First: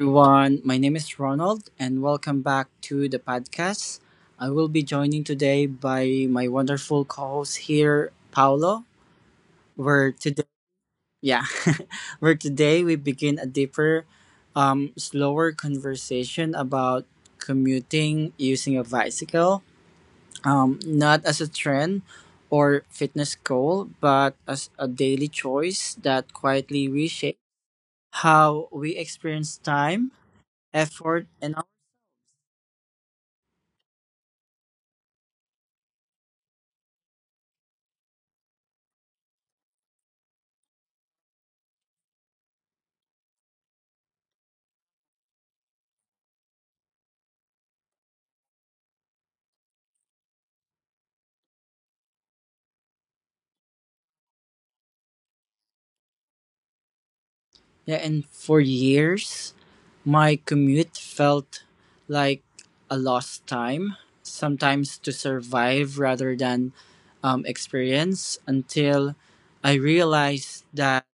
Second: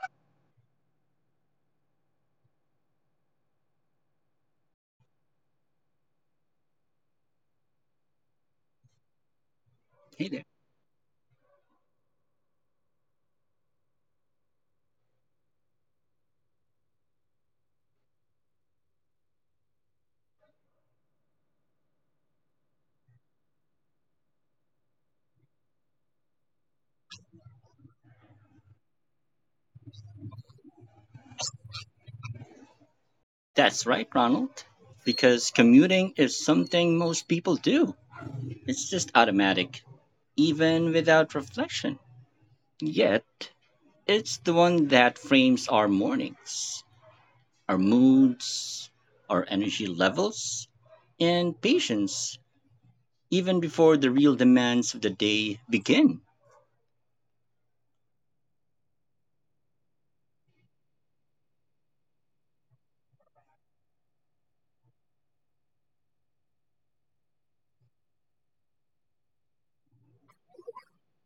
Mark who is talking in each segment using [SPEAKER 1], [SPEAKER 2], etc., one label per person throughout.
[SPEAKER 1] everyone. My name is Ronald, and welcome back to the podcast. I will be joining today by my wonderful co-host here, Paolo. Where
[SPEAKER 2] Hey there.
[SPEAKER 1] today, yeah, where today we begin a deeper, slower conversation about commuting using a bicycle, not as a trend or fitness goal, but as a daily choice that quietly reshapes how we experience time effort and
[SPEAKER 2] That's right, Ronald. Because commuting is something most people do. It's just automatic, even without reflection. Yet, it's the one that frames our mornings, our moods, our energy levels, and patience, even before the real demands of the day begin.
[SPEAKER 1] yeah, and for years, my commute felt like a lost time, sometimes to survive rather than experience, until I realized that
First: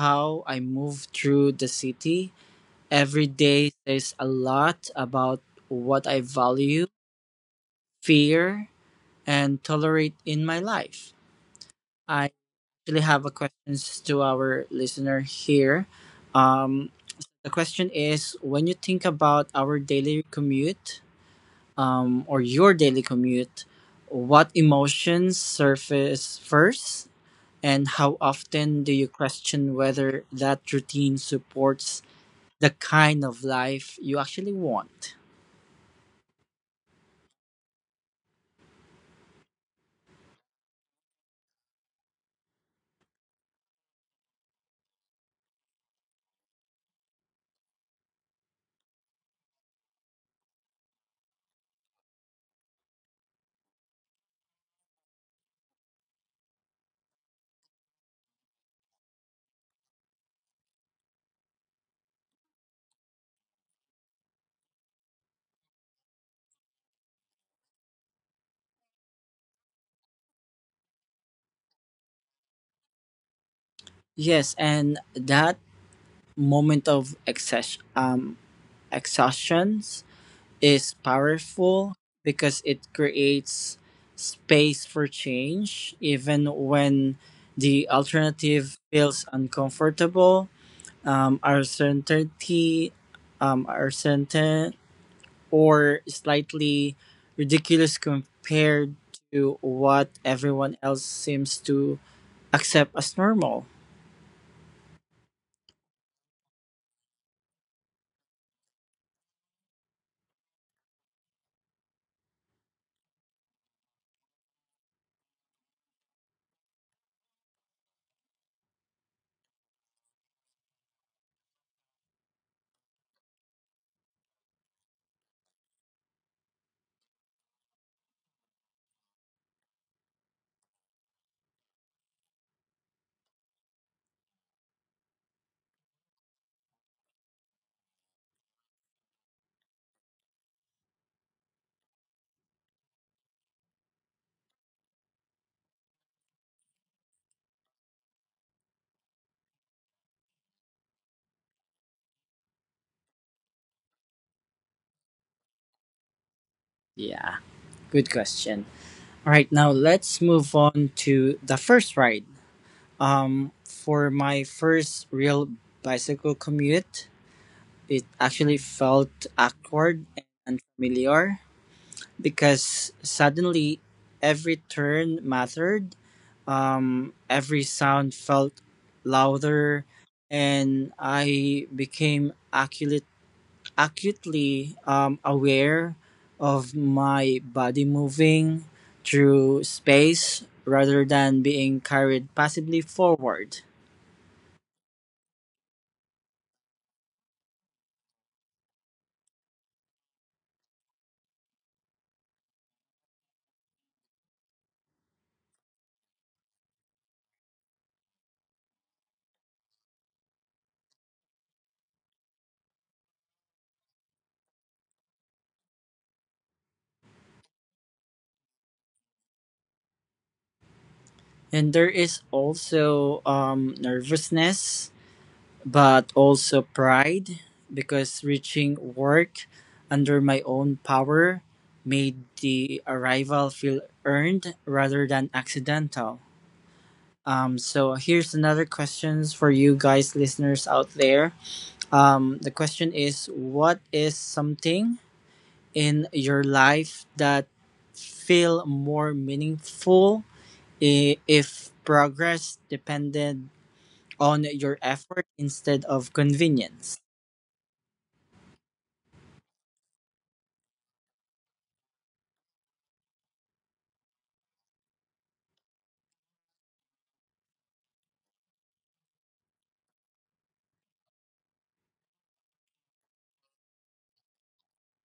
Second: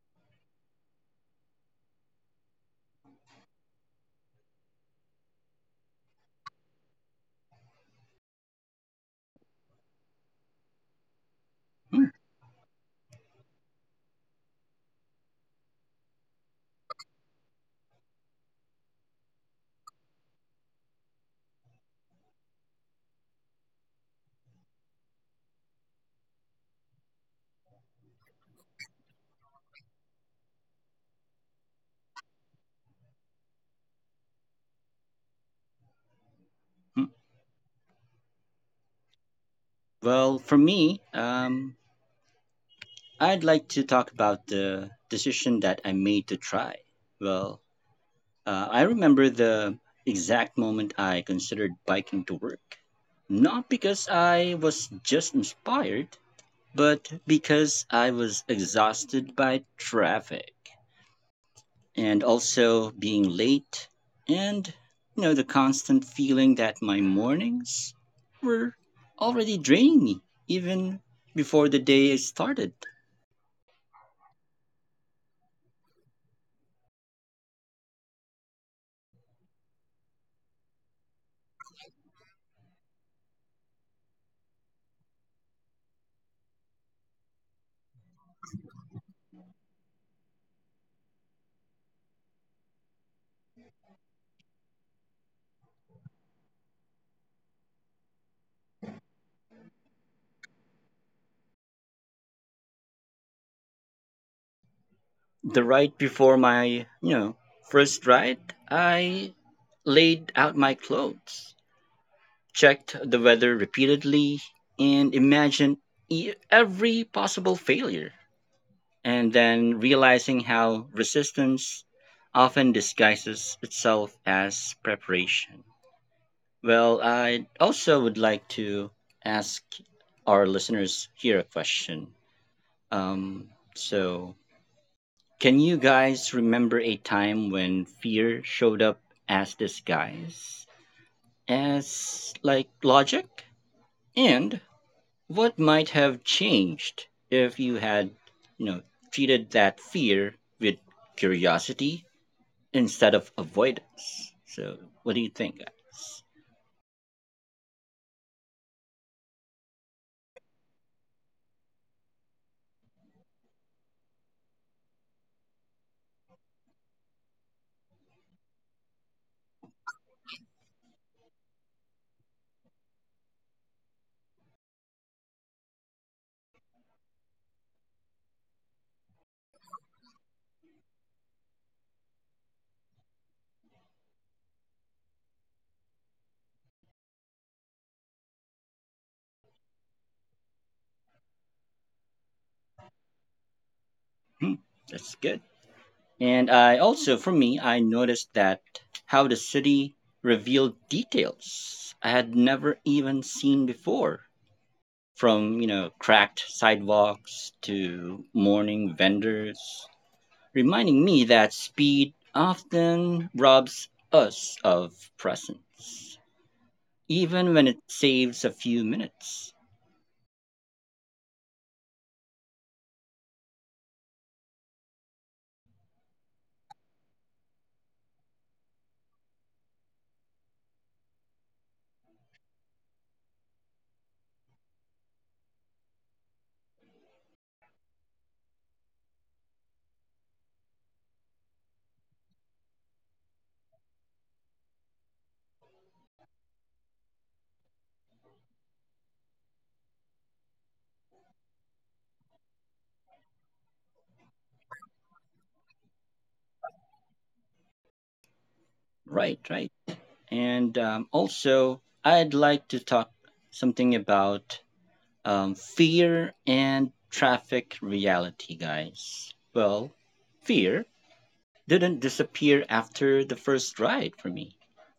[SPEAKER 1] how I move through the city every day says a lot about what I value, fear, and tolerate in my life.
[SPEAKER 2] Hmm.
[SPEAKER 1] I actually have a question to our listener here. Um, the question is, when you think about our daily commute or your daily commute, what emotions surface first? And how often do you question whether that routine supports the kind of life you actually want?
[SPEAKER 2] Hmm. Well, for me, I'd like to talk about the decision that I made to try. Well, I remember the exact moment I considered biking to work. Not because I was just inspired, but because I was exhausted by traffic and also being late and the constant feeling that my mornings were already draining me even before the day started.
[SPEAKER 1] Yes, and that moment of exhaustion is powerful because it creates space for change, even when the alternative feels uncomfortable. Um, our certainty, our certain or slightly ridiculous compared to what everyone else seems to accept as normal.
[SPEAKER 2] The right before my, know, first ride, I laid out my clothes, checked the weather repeatedly, and imagined every possible failure, and then realizing how resistance often disguises itself as preparation. Well, I also would like to ask our listeners here a question. Um, so, can you guys remember a time when fear showed up as disguise, as like logic? And what might have changed if you had, you know, treated that fear with curiosity instead of avoidance? So, what do you think, guys?
[SPEAKER 1] Yeah, good question. All right, now let's move on to the first ride. For my first real bicycle commute, it actually felt awkward and unfamiliar because suddenly every turn mattered. Every sound felt louder, and I became acutely aware of my body moving through space rather than being carried passively forward.
[SPEAKER 2] Hmm. That's good. And I also, for me, I noticed that how the city revealed details I had never even seen before. From, cracked sidewalks to morning vendors reminding me that speed often robs us of presence, even when it saves a few minutes.
[SPEAKER 1] And there is also nervousness, but also pride because reaching work under my own power made the arrival feel earned rather than accidental. So here's another questions for you guys listeners out there. The question is, what is something in your life that feel more meaningful if progress depended on your effort instead of convenience.
[SPEAKER 2] Right, right. And also, I'd like to talk something about fear and traffic reality, guys. Well, fear didn't disappear after the first ride for me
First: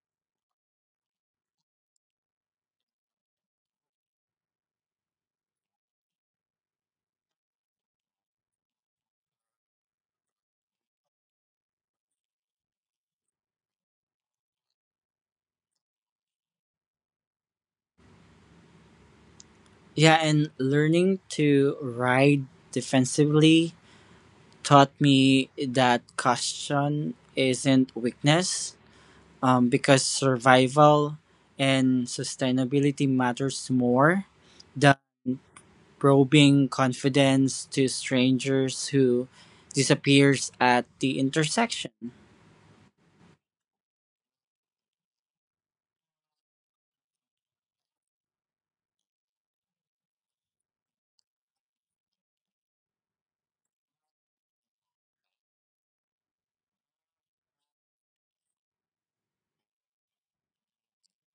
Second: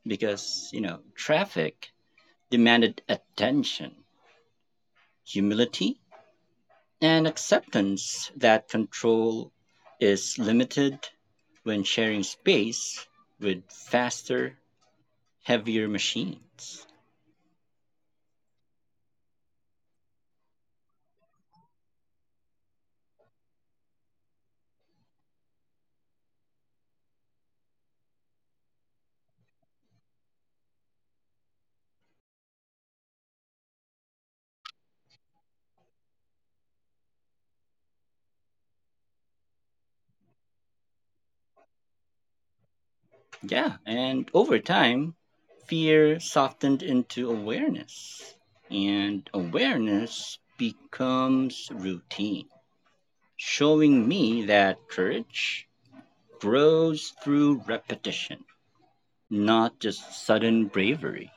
[SPEAKER 2] because, traffic demanded attention, humility, and acceptance that control is limited when sharing space with faster, heavier machines.
[SPEAKER 1] Yeah, and learning to ride defensively taught me that caution isn't weakness because survival and sustainability matters more than probing confidence to strangers who disappears at the intersection.
[SPEAKER 2] Yeah, and over time, fear softened into awareness, and awareness becomes routine, showing me that courage grows through repetition, not just sudden bravery.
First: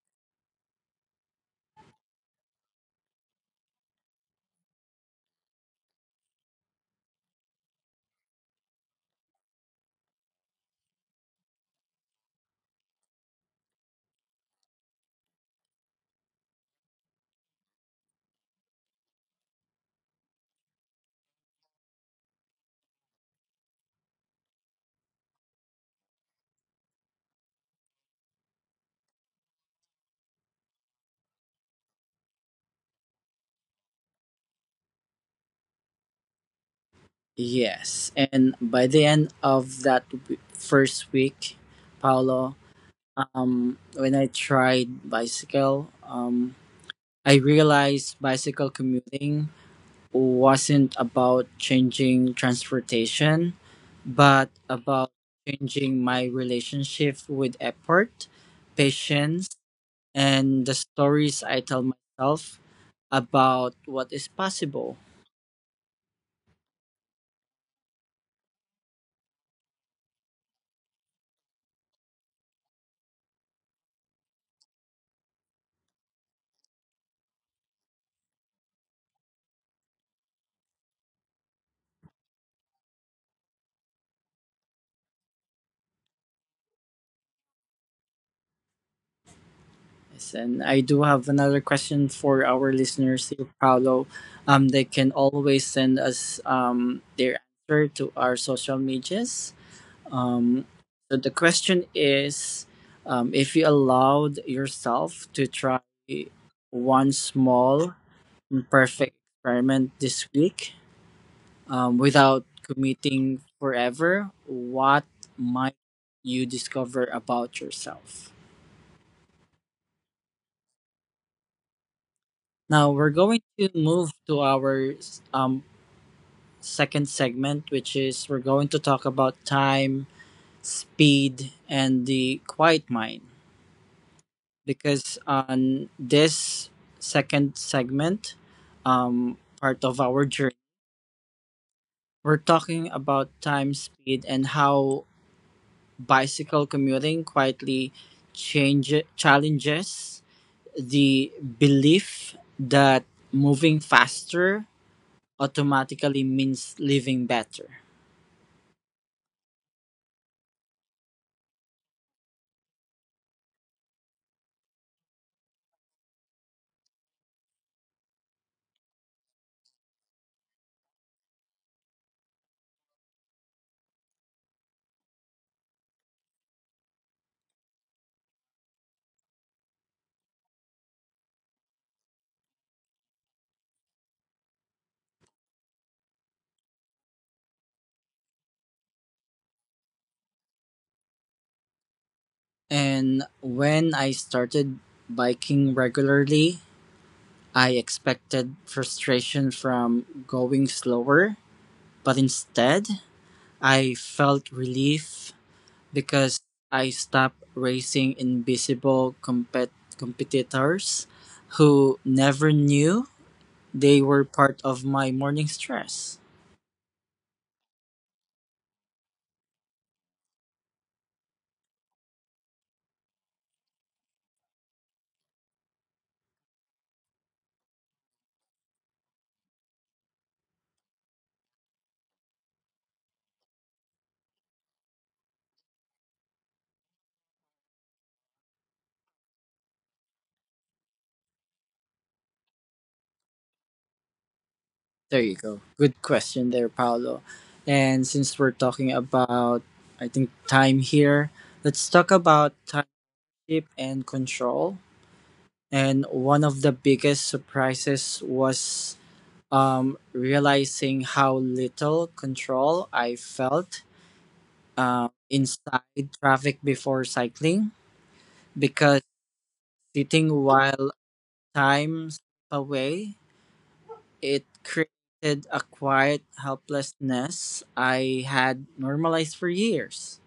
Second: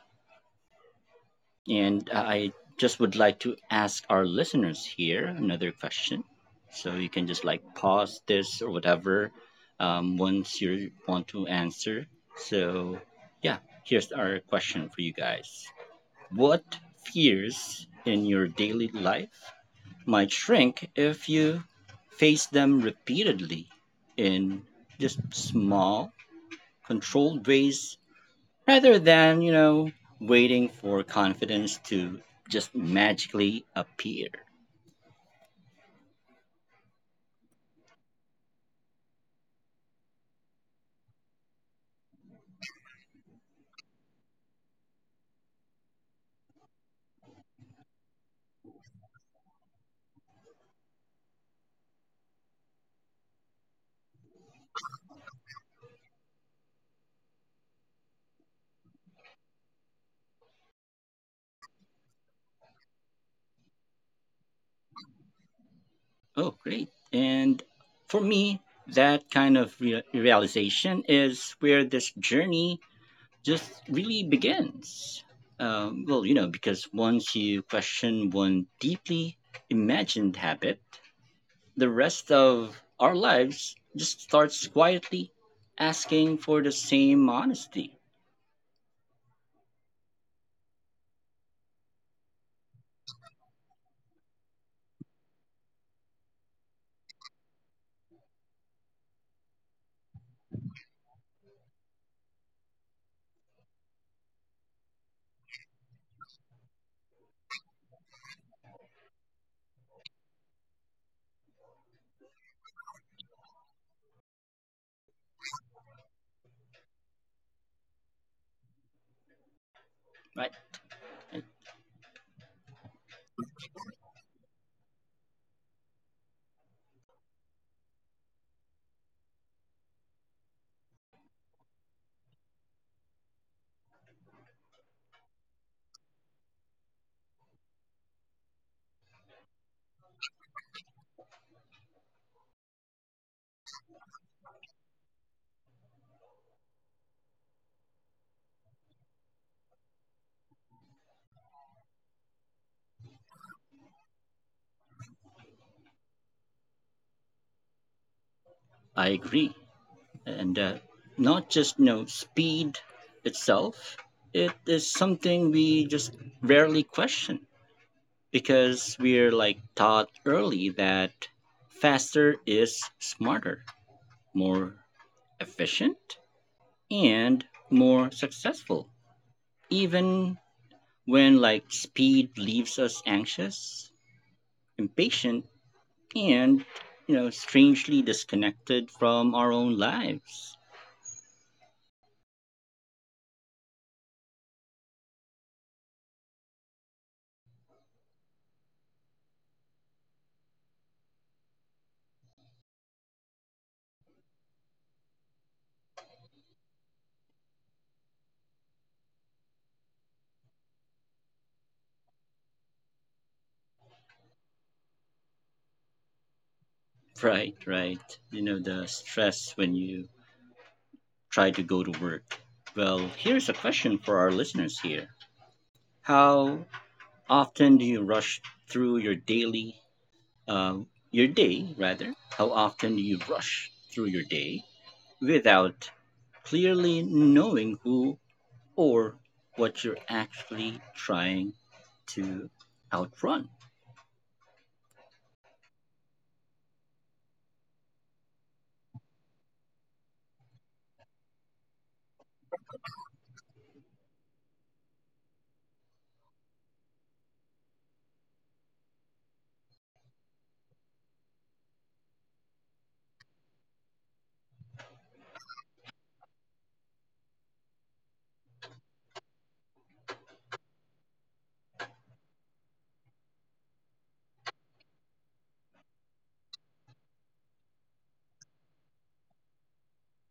[SPEAKER 2] And I just would like to ask our listeners here another question. So you can just like pause this or whatever once you want to answer. So, yeah, here's our question for you guys. What fears in your daily life might shrink if you face them repeatedly in just small, controlled ways rather than waiting for confidence to just magically appear.
[SPEAKER 1] Yes, and by the end of that first week, Paolo, when I tried bicycle, I realized bicycle commuting wasn't about changing transportation, but about changing my relationship with effort, patience, and the stories I tell myself about what is possible.
[SPEAKER 2] Oh, great. And for me, that kind of realization is where this journey just really begins. Well, because once you question one deeply imagined habit, the rest of our lives just starts quietly asking for the same honesty,
[SPEAKER 1] Yes, and I do have another question for our listeners here, Paolo. They can always send us their answer to our social medias. Um, so the question is, if you allowed yourself to try one small imperfect experiment this week without committing forever, what might you discover about yourself?
[SPEAKER 2] right?
[SPEAKER 1] Now we're going to move to our um, second segment, which is we're going to talk about time, speed, and the quiet mind. Because on this second segment, part of our journey, we're talking about time, speed, and how bicycle commuting quietly change challenges the belief that moving faster automatically means living better.
[SPEAKER 2] I agree. And not just speed itself, it is something we just rarely question because we're like taught early that faster is smarter, more efficient, and more successful, even when like speed leaves us anxious, impatient, and strangely disconnected from our own lives.
[SPEAKER 1] And when I started biking regularly, I expected frustration from going slower, but instead, I felt relief because I stopped racing invisible competitors who never knew they were part of my morning stress.
[SPEAKER 2] Right, right. You know, the stress when you try to go to work. Well, here's a question for our listeners here. How often do you rush through your daily, uh, your day, rather? How often do you rush through your day without clearly knowing who or what you're actually trying to outrun?
[SPEAKER 1] There you go. Good question there, Paolo. And since we're talking about, I think, time here, let's talk about time and control. And one of the biggest surprises was realizing how little control I felt inside traffic before cycling because sitting while time slipped away, it created a quiet helplessness I had normalized for years.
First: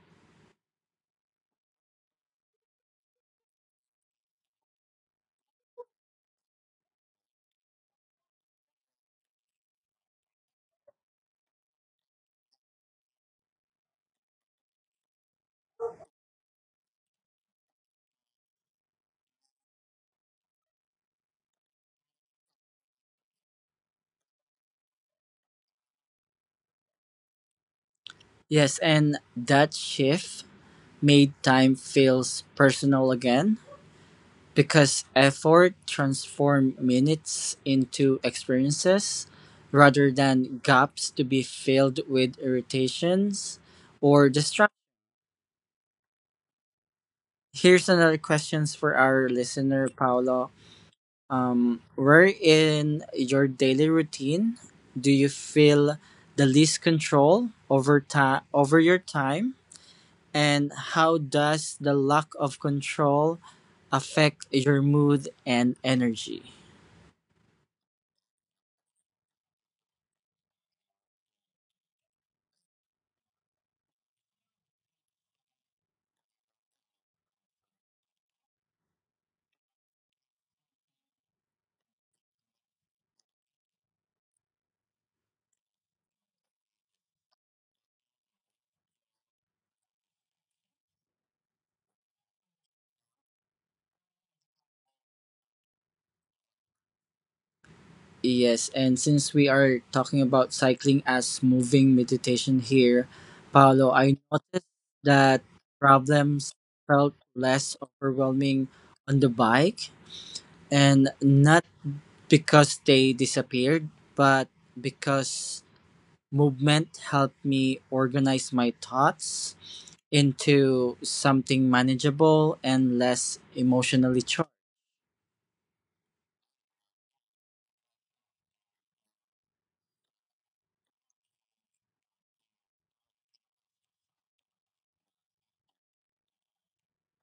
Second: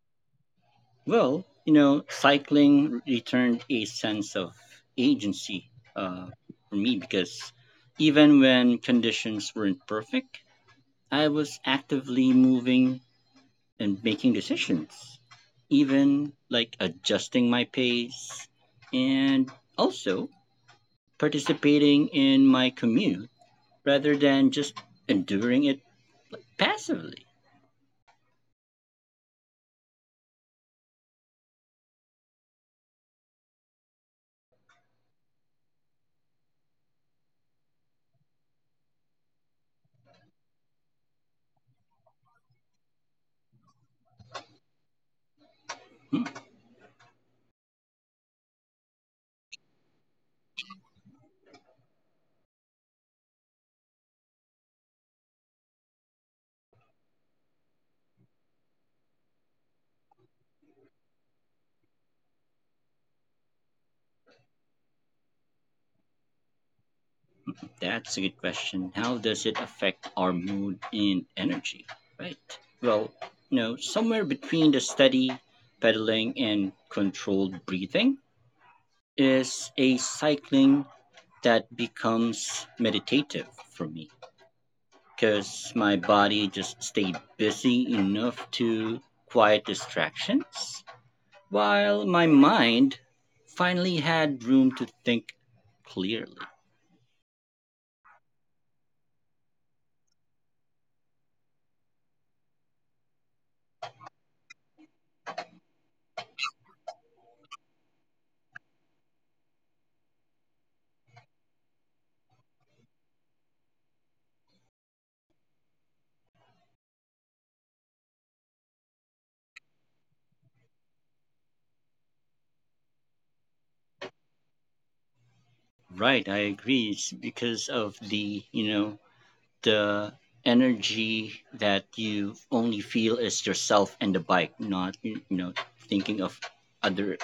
[SPEAKER 2] Well, cycling returned a sense of agency uh, for me because even when conditions weren't perfect, I was actively moving and making decisions, even like adjusting my pace and also participating in my commute rather than just enduring it passively.
[SPEAKER 1] Yes, and that shift made time feels personal again because effort transformed minutes into experiences rather than gaps to be filled with irritations or distractions. Here's another questions for our listener, Paolo. Where in your daily routine do you feel the least control over time over your time, and how does the lack of control affect your mood and energy?
[SPEAKER 2] That's a good question. How does it affect our mood and energy? Right. Well, somewhere between the steady pedaling and controlled breathing is a cycling that becomes meditative for me because my body just stayed busy enough to quiet distractions while my mind finally had room to think clearly.
[SPEAKER 1] Yes, and since we are talking about cycling as moving meditation here, Paolo, I noticed that problems felt less overwhelming on the bike, and not because they disappeared, but because movement helped me organize my thoughts into something manageable and less emotionally charged.
[SPEAKER 2] Right, I agree. It's because of the energy that you only feel is yourself and the bike, not thinking of other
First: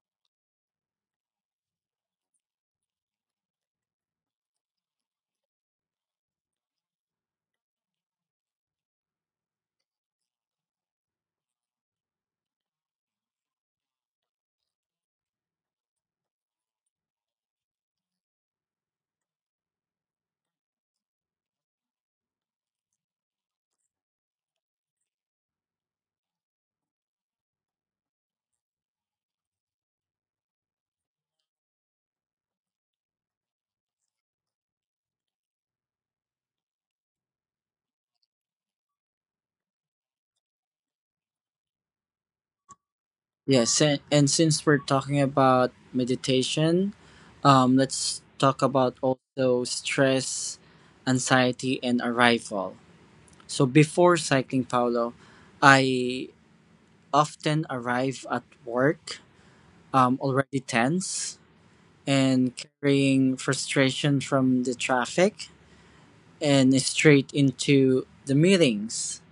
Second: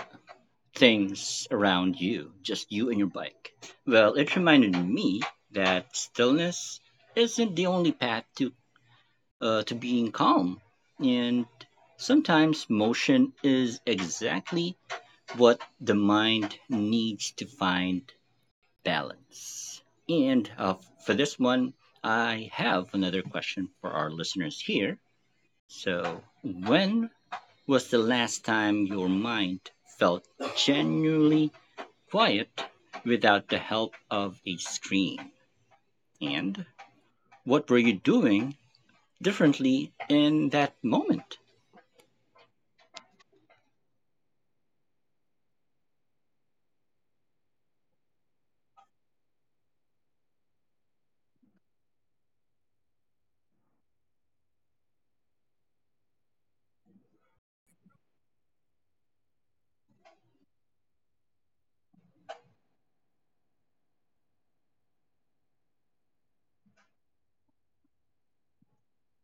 [SPEAKER 2] things around you, just you and your bike. Well, it reminded me that stillness isn't the only path to to being calm. And sometimes motion is exactly what the mind needs to find balance. And for this one, I have another question for our listeners here. So, when was the last time your mind felt genuinely quiet without the help of a screen? And what were you doing differently in that moment?
[SPEAKER 1] Yes, and since we're talking about meditation, let's talk about also stress, anxiety, and arrival. So before cycling, Paolo, I often arrive at work already tense and carrying frustration from the traffic and straight into the meetings,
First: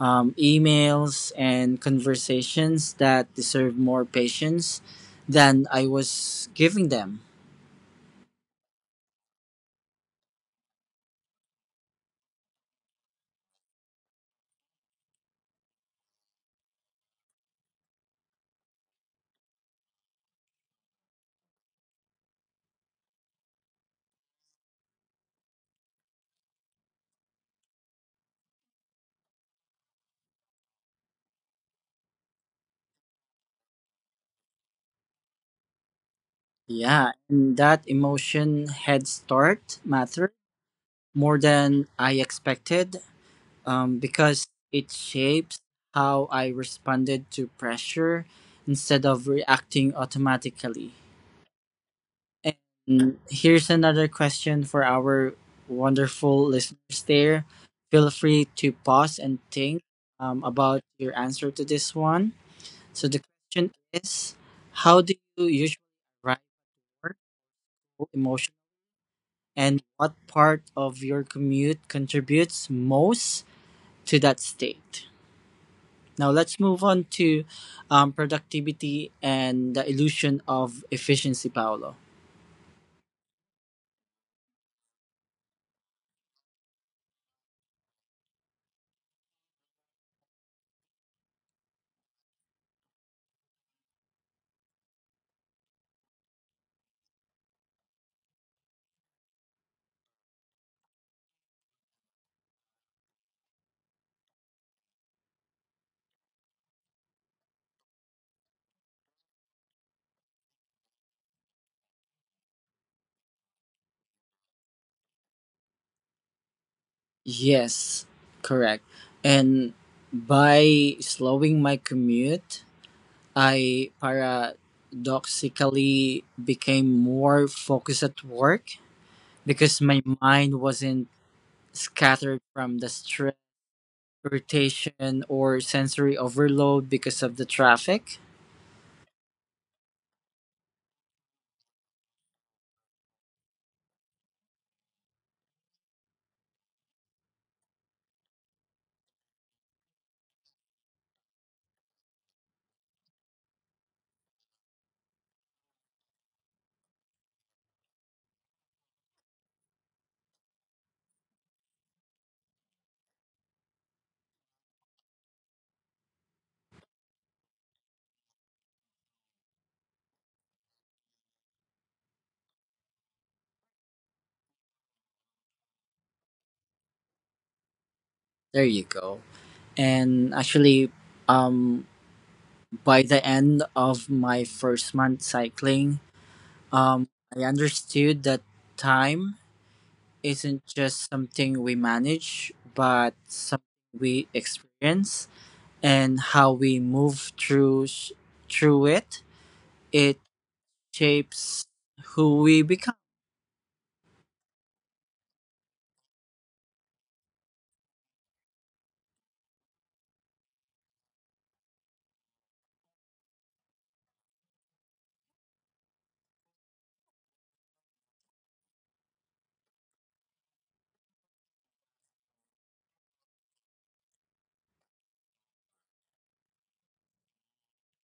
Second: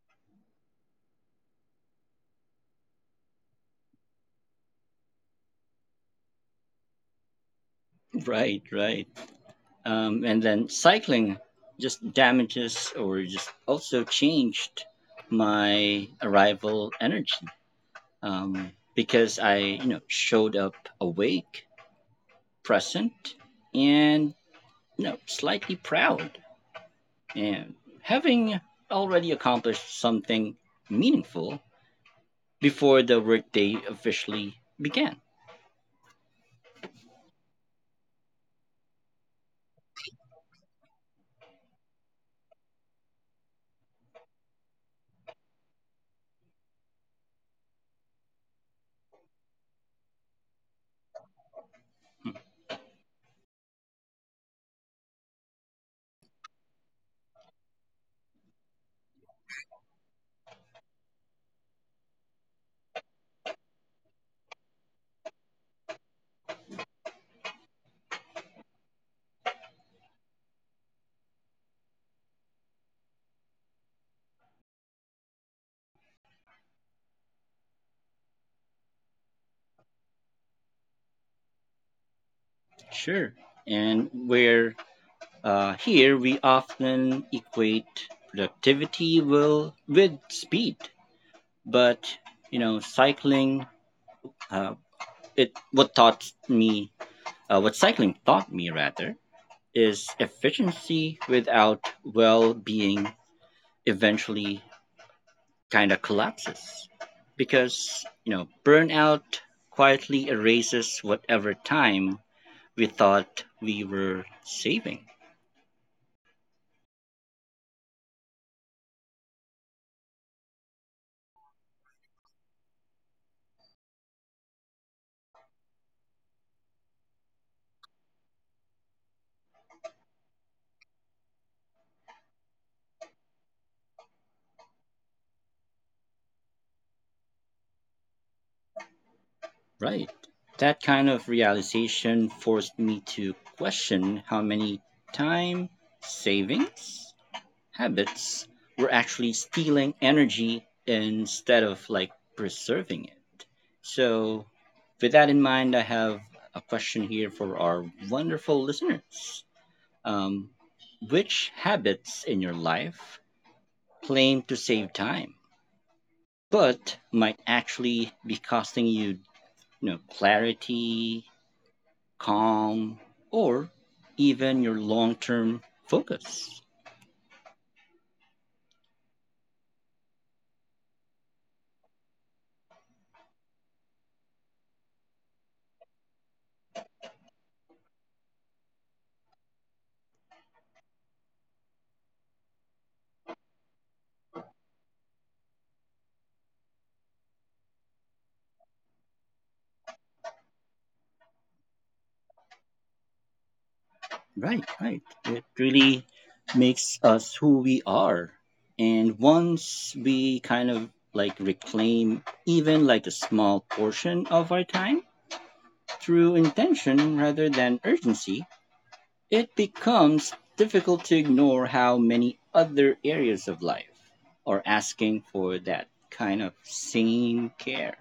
[SPEAKER 1] emails, and conversations that deserve more patience than I was giving them.
[SPEAKER 2] Right, right. And then cycling just damages or just also changed my arrival energy because I, showed up awake, present, and slightly proud, and having already accomplished something meaningful before the workday officially began.
[SPEAKER 1] Yeah, and that emotion head start matter more than I expected because it shapes how I responded to pressure instead of reacting automatically. And here's another question for our wonderful listeners there. Feel free to pause and think about your answer to this one. So the question is, how do you usually arrive at work emotionally, and what part of your commute contributes most to that state? Now let's move on to productivity and the illusion of efficiency, Paolo.
[SPEAKER 2] Sure, and where here we often equate productivity will with speed, but cycling. Uh, it what taught me, what cycling taught me rather, is efficiency without well being eventually kind of collapses because burnout quietly erases whatever time we thought we were saving.
[SPEAKER 1] Yes, correct. And by slowing my commute, I paradoxically became more focused at work because my mind wasn't scattered from the stress, irritation, or sensory overload because of the traffic.
[SPEAKER 2] Right, that kind of realization forced me to question how many time savings habits, we're actually stealing energy instead of like preserving it. So, with that in mind, I have a question here for our wonderful listeners. Um, which habits in your life claim to save time, but might actually be costing you, clarity, calm, or even your long term focus?
[SPEAKER 1] There you go. And actually, um, by the end of my first month cycling, um, I understood that time isn't just something we manage, but something we experience and how we move through through it. It shapes who we become.
[SPEAKER 2] Right, right. It really makes us who we are. And once we kind of like reclaim even like a small portion of our time through intention rather than urgency, it becomes difficult to ignore how many other areas of life are asking for that kind of same care.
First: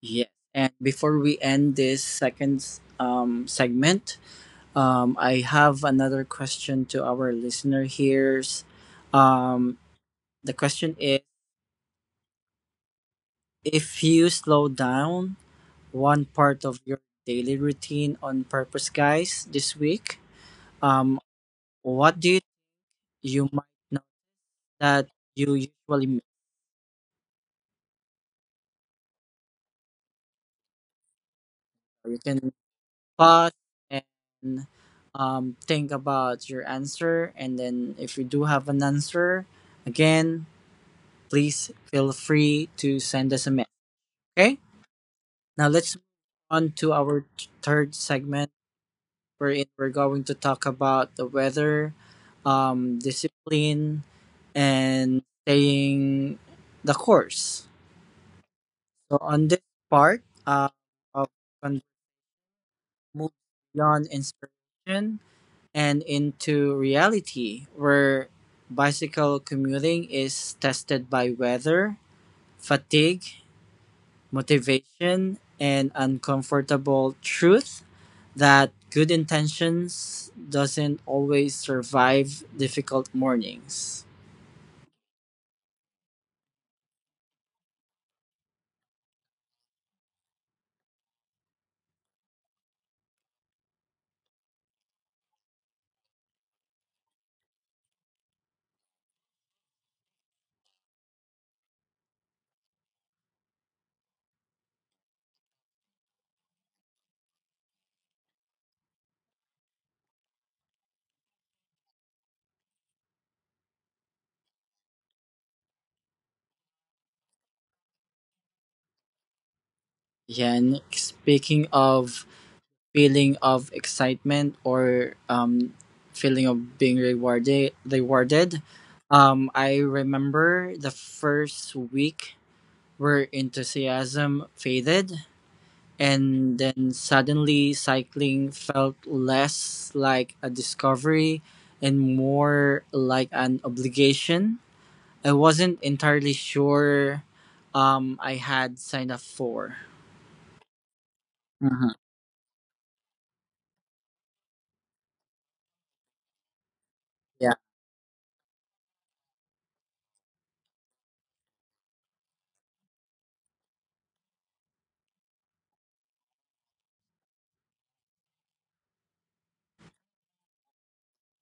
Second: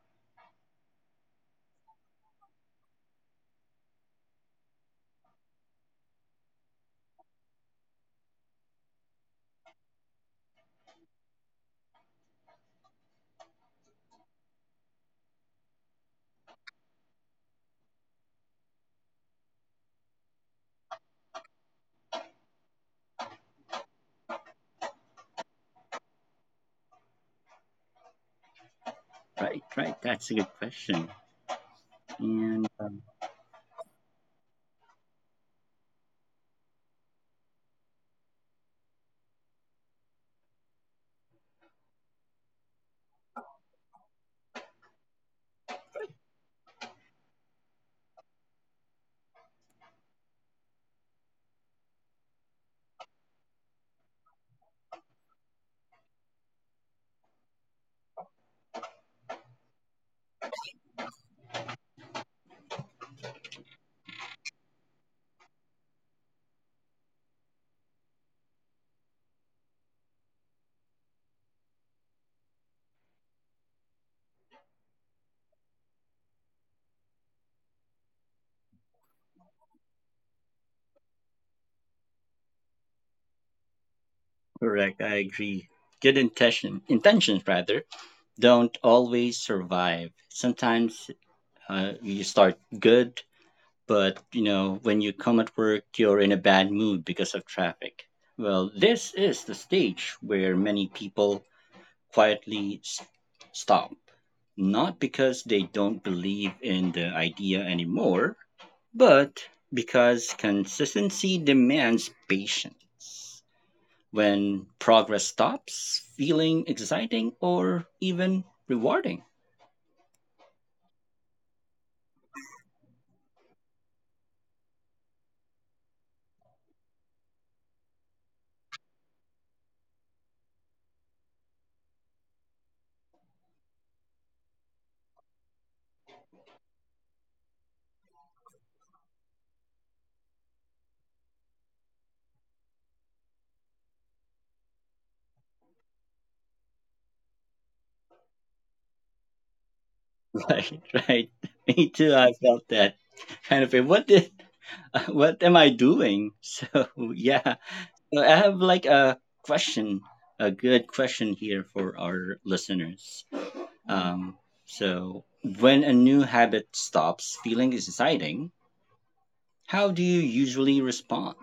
[SPEAKER 1] Yes. And before we end this second segment, I have another question to our listener here. Um, the question is: if you slow down one part of your daily routine on purpose, guys, this week, um, what do you you might know that you usually miss?
[SPEAKER 2] Right, right. That's a good question.
[SPEAKER 1] You can
[SPEAKER 2] And
[SPEAKER 1] pause and think about your answer, and then if you do have an answer, again, please feel free to send us a message. Okay. Now let's move on to our third segment, wherein we're going to talk about the weather, discipline, and staying the course. So on this part of moves beyond inspiration and into reality, where bicycle commuting is tested by weather, fatigue, motivation, and uncomfortable truth that good intentions doesn't always survive difficult mornings.
[SPEAKER 2] correct, I agree. Good intention, intentions rather, don't always survive. Sometimes you start good, but when you come at work, you're in a bad mood because of traffic. Well, this is the stage where many people quietly stop, not because they don't believe in the idea anymore, but because consistency demands patience. When progress stops feeling exciting or even rewarding.
[SPEAKER 1] Yan, speaking of feeling of excitement or feeling of being rewarded, I remember the first week where enthusiasm faded and then suddenly cycling felt less like a discovery and more like an obligation I wasn't entirely sure I had signed up for.
[SPEAKER 2] Right, right. Me
[SPEAKER 1] Mhm.
[SPEAKER 2] too. I felt that kind of. What did? What am I doing? So, yeah, I have like a question, a good question here for our listeners. Um, so, when a new habit stops feeling exciting, how do you usually respond?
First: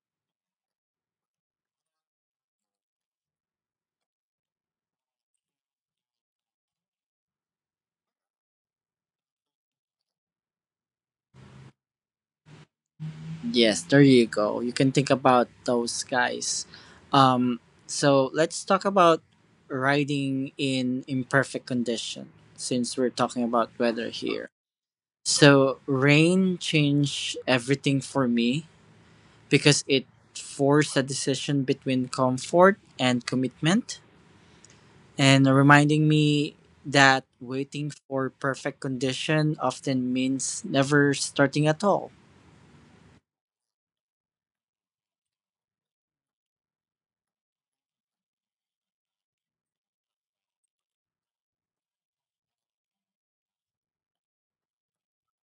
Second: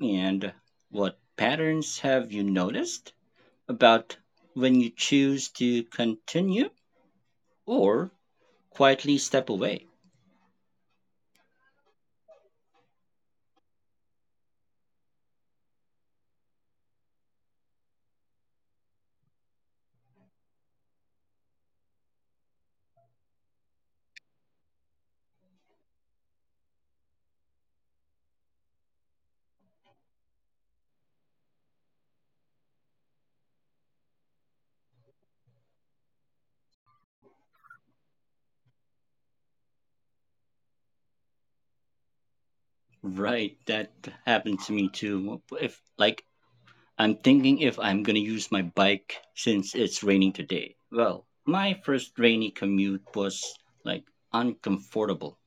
[SPEAKER 2] And what patterns have you noticed about when you choose to continue or quietly step away?
[SPEAKER 1] Yes, there you go. You can think about those guys. Um, so let's talk about riding in imperfect condition since we're talking about weather here. So rain changed everything for me because it forced a decision between comfort and commitment and reminding me that waiting for perfect condition often means never starting at all.
[SPEAKER 2] Right, that happened to me too. If like I'm thinking if I'm gonna use my bike since it's raining today. Well, my first rainy commute was like uncomfortable,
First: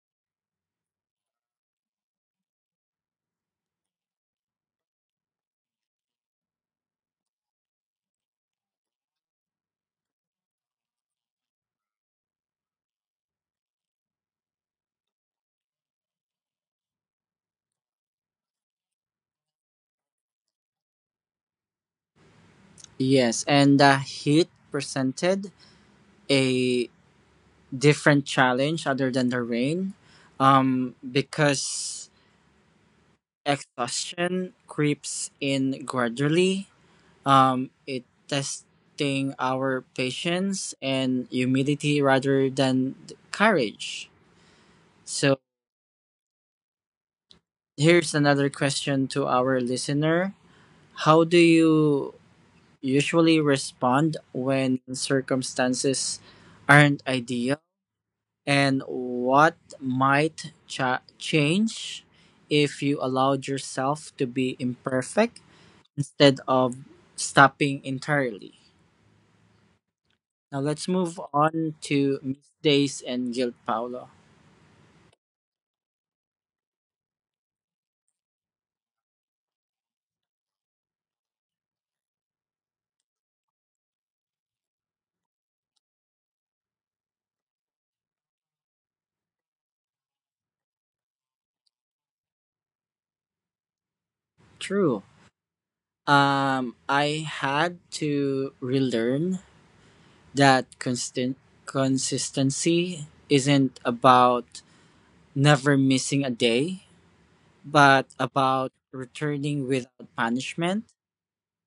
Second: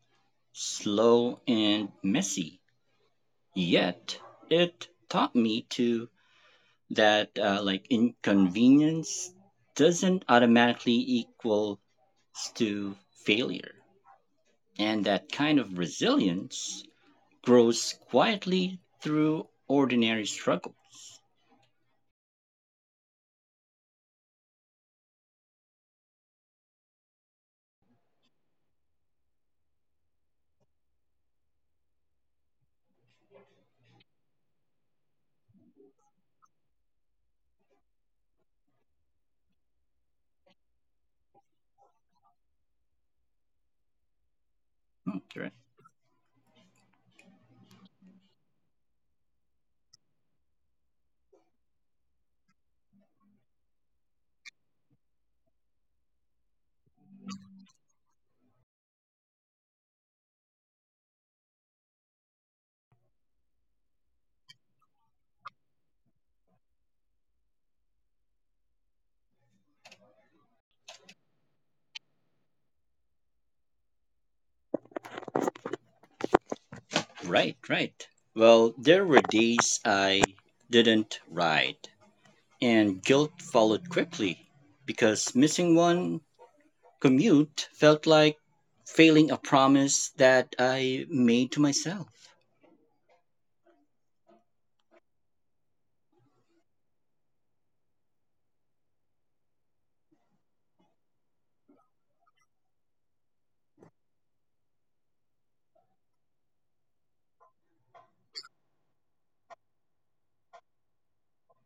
[SPEAKER 2] slow and messy. Yet it taught me to that like inconvenience doesn't automatically equals to failure, and that kind of resilience grows quietly through ordinary struggles.
[SPEAKER 1] Yes, and the heat presented a different challenge other than the rain because exhaustion creeps in gradually. It testing our patience and humility rather than courage. So
[SPEAKER 2] Right,
[SPEAKER 1] here's another question to our listener. How do you usually respond when circumstances aren't ideal? And what might change if you allowed yourself to be imperfect instead of stopping entirely. Now let's move on to Miss Days and Guilt, Paolo.
[SPEAKER 2] right. Right. Well, there were days I didn't ride, and guilt followed quickly because missing one commute felt like failing a promise that I made to myself.
[SPEAKER 1] True. I had to relearn that constant consistency isn't about never missing a day, but about returning without punishment,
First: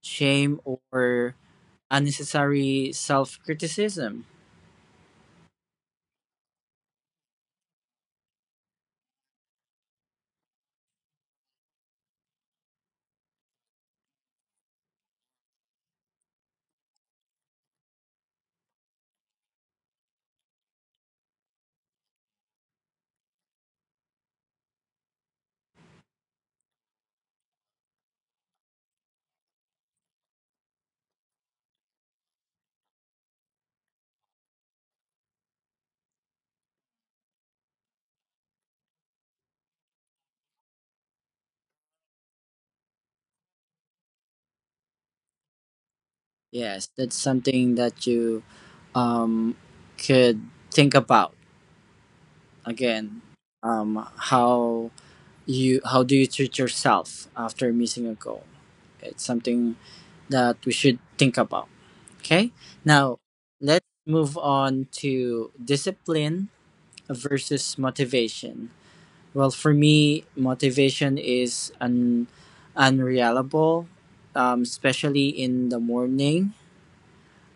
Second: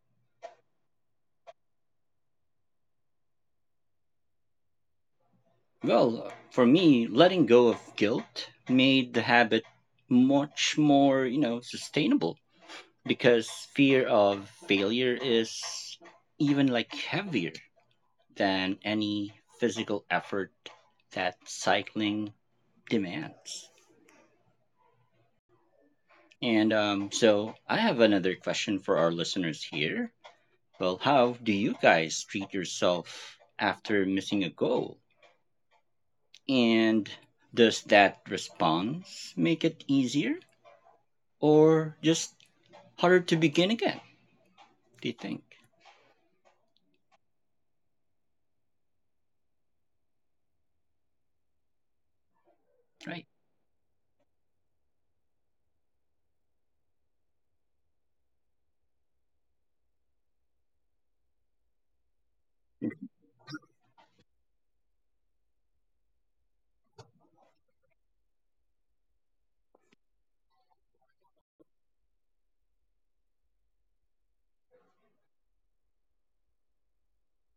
[SPEAKER 1] shame, or unnecessary self criticism.
[SPEAKER 2] Well, for me, letting go of guilt made the habit much more, sustainable. Because fear of failure is even like heavier than any physical effort that cycling demands. And so I have another question for our listeners here. Well, how do you guys treat yourself after missing a goal? And does that response make it easier or just harder to begin again, do you think?
[SPEAKER 1] Yes, that's something that you um, could think about
[SPEAKER 2] Right.
[SPEAKER 1] again. Um, how do you treat yourself after missing a goal? It's something that we should think about. Okay, now let's move on to discipline versus motivation. Well, for me, motivation is an unreliable, especially in the morning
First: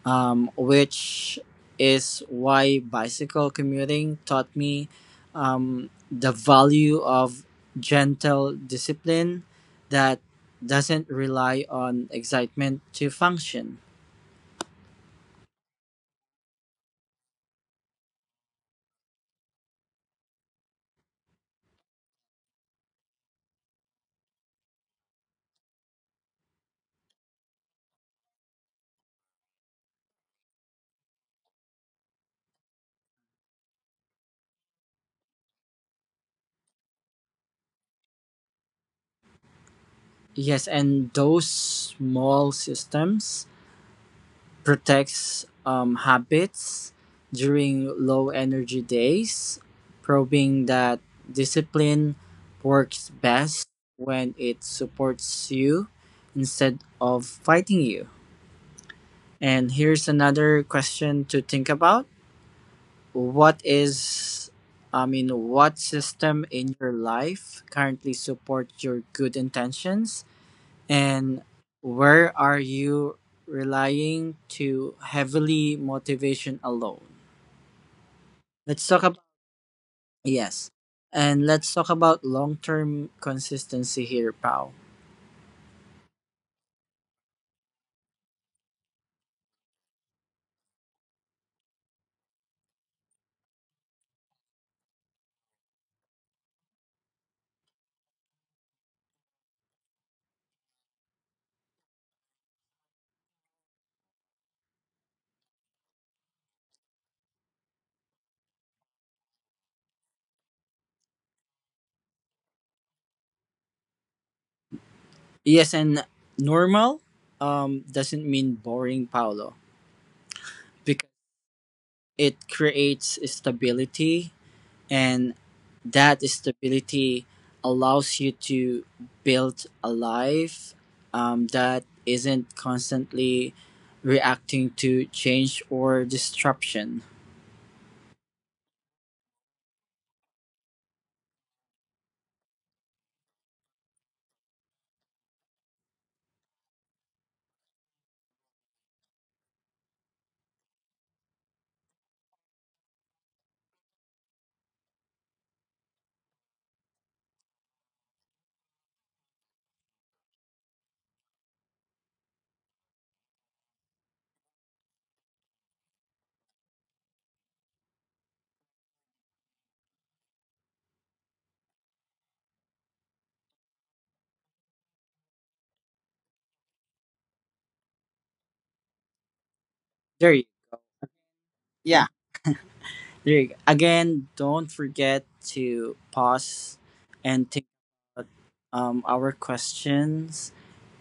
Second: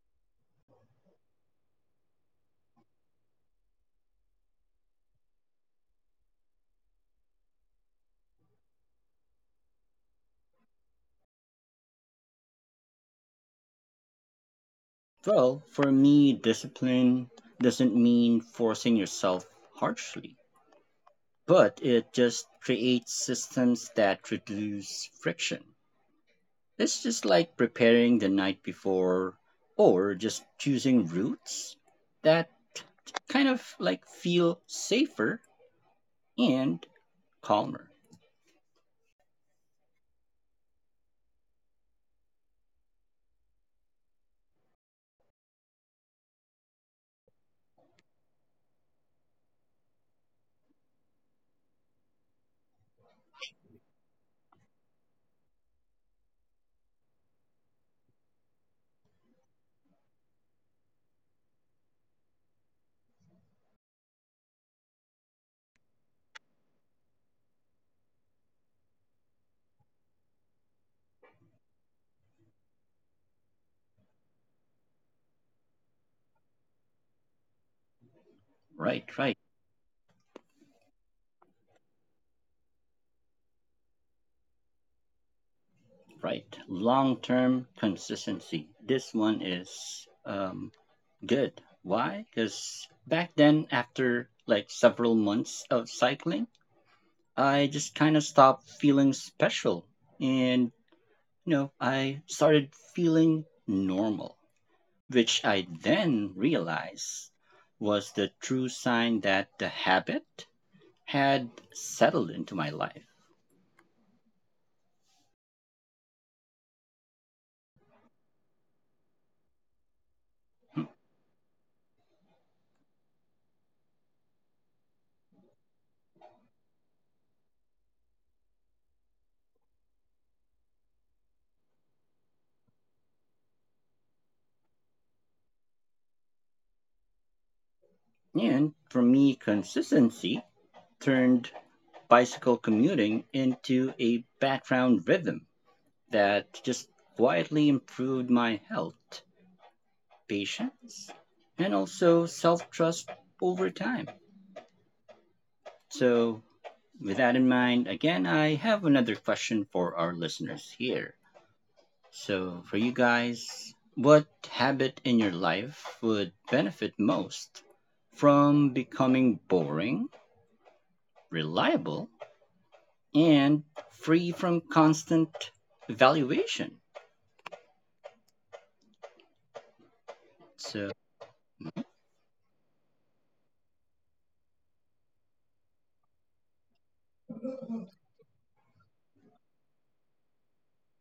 [SPEAKER 1] which is why bicycle commuting taught me the value of gentle discipline that doesn't rely on excitement to function.
[SPEAKER 2] Well, for me, discipline doesn't mean forcing yourself harshly, but it just creates systems that reduce friction. It's just like preparing the night before or just choosing routes that kind of like feel safer and calmer.
[SPEAKER 1] Yes, and those small systems protects habits during low energy days, proving that discipline works best when it supports you instead of fighting you. And here's another question to think about. What is, I mean, what system in your life currently supports your good intentions and where are you relying too heavily motivation alone? Let's
[SPEAKER 2] Right,
[SPEAKER 1] talk about
[SPEAKER 2] right,
[SPEAKER 1] yes. And let's talk about long-term consistency here, Pao.
[SPEAKER 2] right. Long term consistency. This one is good. Why? Because back then, after like several months of cycling, I just kind of stopped feeling special. And, I started feeling normal, which I then realized was the true sign that the habit had settled into my life.
[SPEAKER 1] Yes, and normal doesn't mean boring, Paolo, because it creates stability and that stability allows you to build a life that isn't constantly reacting to change or disruption.
[SPEAKER 2] And for me, consistency turned bicycle commuting into a background rhythm that just quietly improved my health, patience, and also self trust over time. So, with that in mind, again, I have another question for our listeners here. So, for you guys, what habit in your life would benefit most from becoming boring, reliable, and free from constant evaluation?
[SPEAKER 1] There you,
[SPEAKER 2] So.
[SPEAKER 1] Yeah, there you go. Again, don't forget to pause and think about our questions.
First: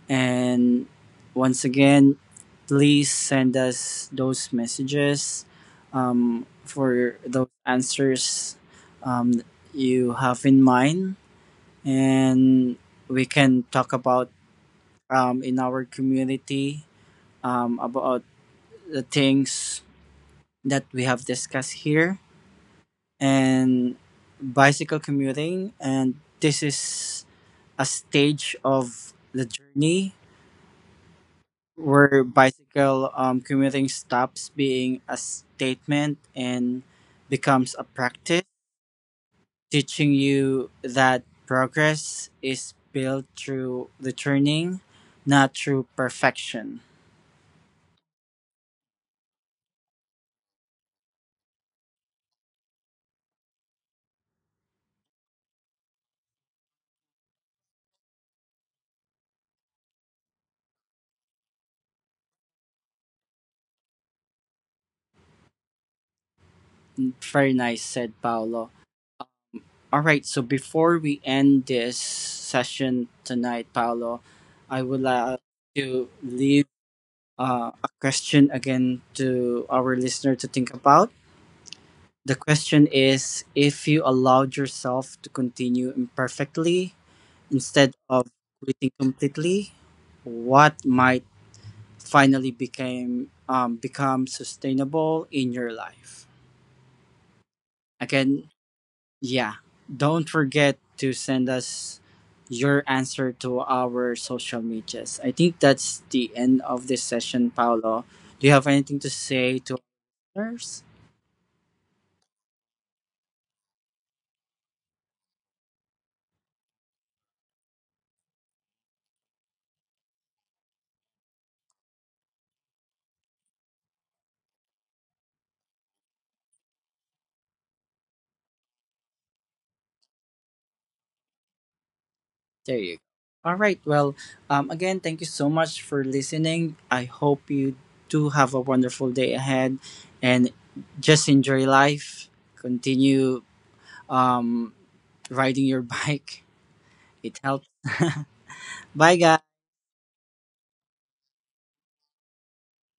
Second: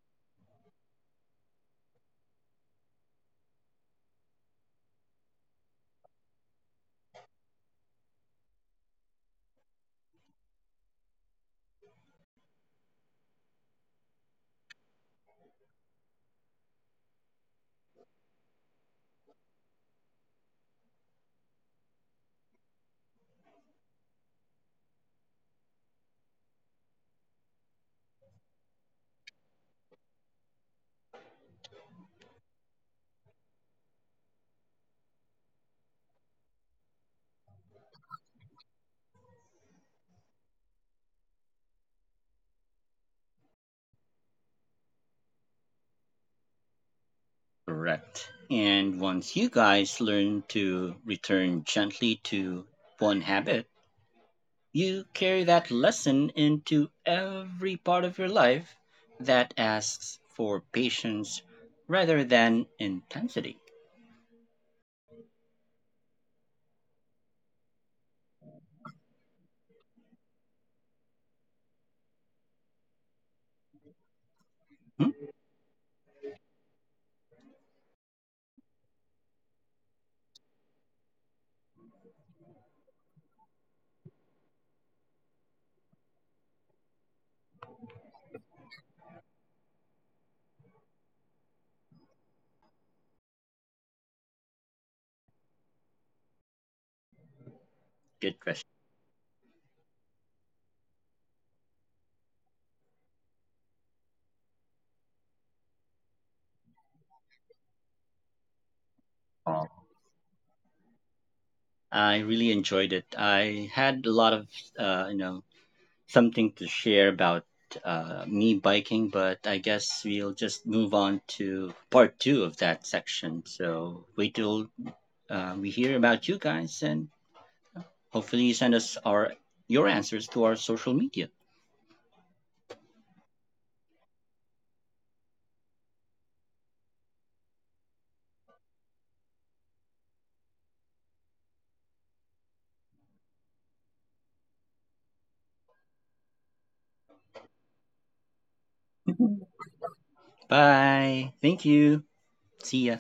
[SPEAKER 1] And once again, please send us those messages for those answers um, you have in mind. And we can talk about in our community about the things that we have discussed here and bicycle commuting. And this is a stage of the journey where bicycle commuting stops being a statement and becomes a practice, teaching you that progress is built through the turning, not through perfection.
[SPEAKER 2] Correct. And once you guys learn to return gently to one habit, you carry that lesson into every part of your life that asks for patience rather than intensity.
[SPEAKER 1] Very nice, said Paolo. All right, so before we end this session tonight, Paolo, I would
[SPEAKER 2] Hmm?
[SPEAKER 1] like to leave a question again to our listener to think about. The question is, if you allowed yourself to continue imperfectly instead of quitting completely, what might finally became become sustainable in your life?
[SPEAKER 2] Good
[SPEAKER 1] Again,
[SPEAKER 2] question,
[SPEAKER 1] yeah. Don't forget to send us your answer to our social medias. I think that's the end of this session, Paolo. Do you have anything to say to
[SPEAKER 2] Paul.
[SPEAKER 1] others?
[SPEAKER 2] I really enjoyed it. I had a lot of, uh, you know, something to share about me biking, but I guess we'll just move on to part two of that section. So wait till we hear about you guys, and hopefully you send us our your answers to our social media.
[SPEAKER 1] There you go. All right. Well, again, thank you so much for listening. I hope you do have a wonderful day ahead and just enjoy life. Continue um, riding your bike, it helps. Bye,
[SPEAKER 2] Mm-hmm.
[SPEAKER 1] guys.
[SPEAKER 2] Bye. Thank you. See ya.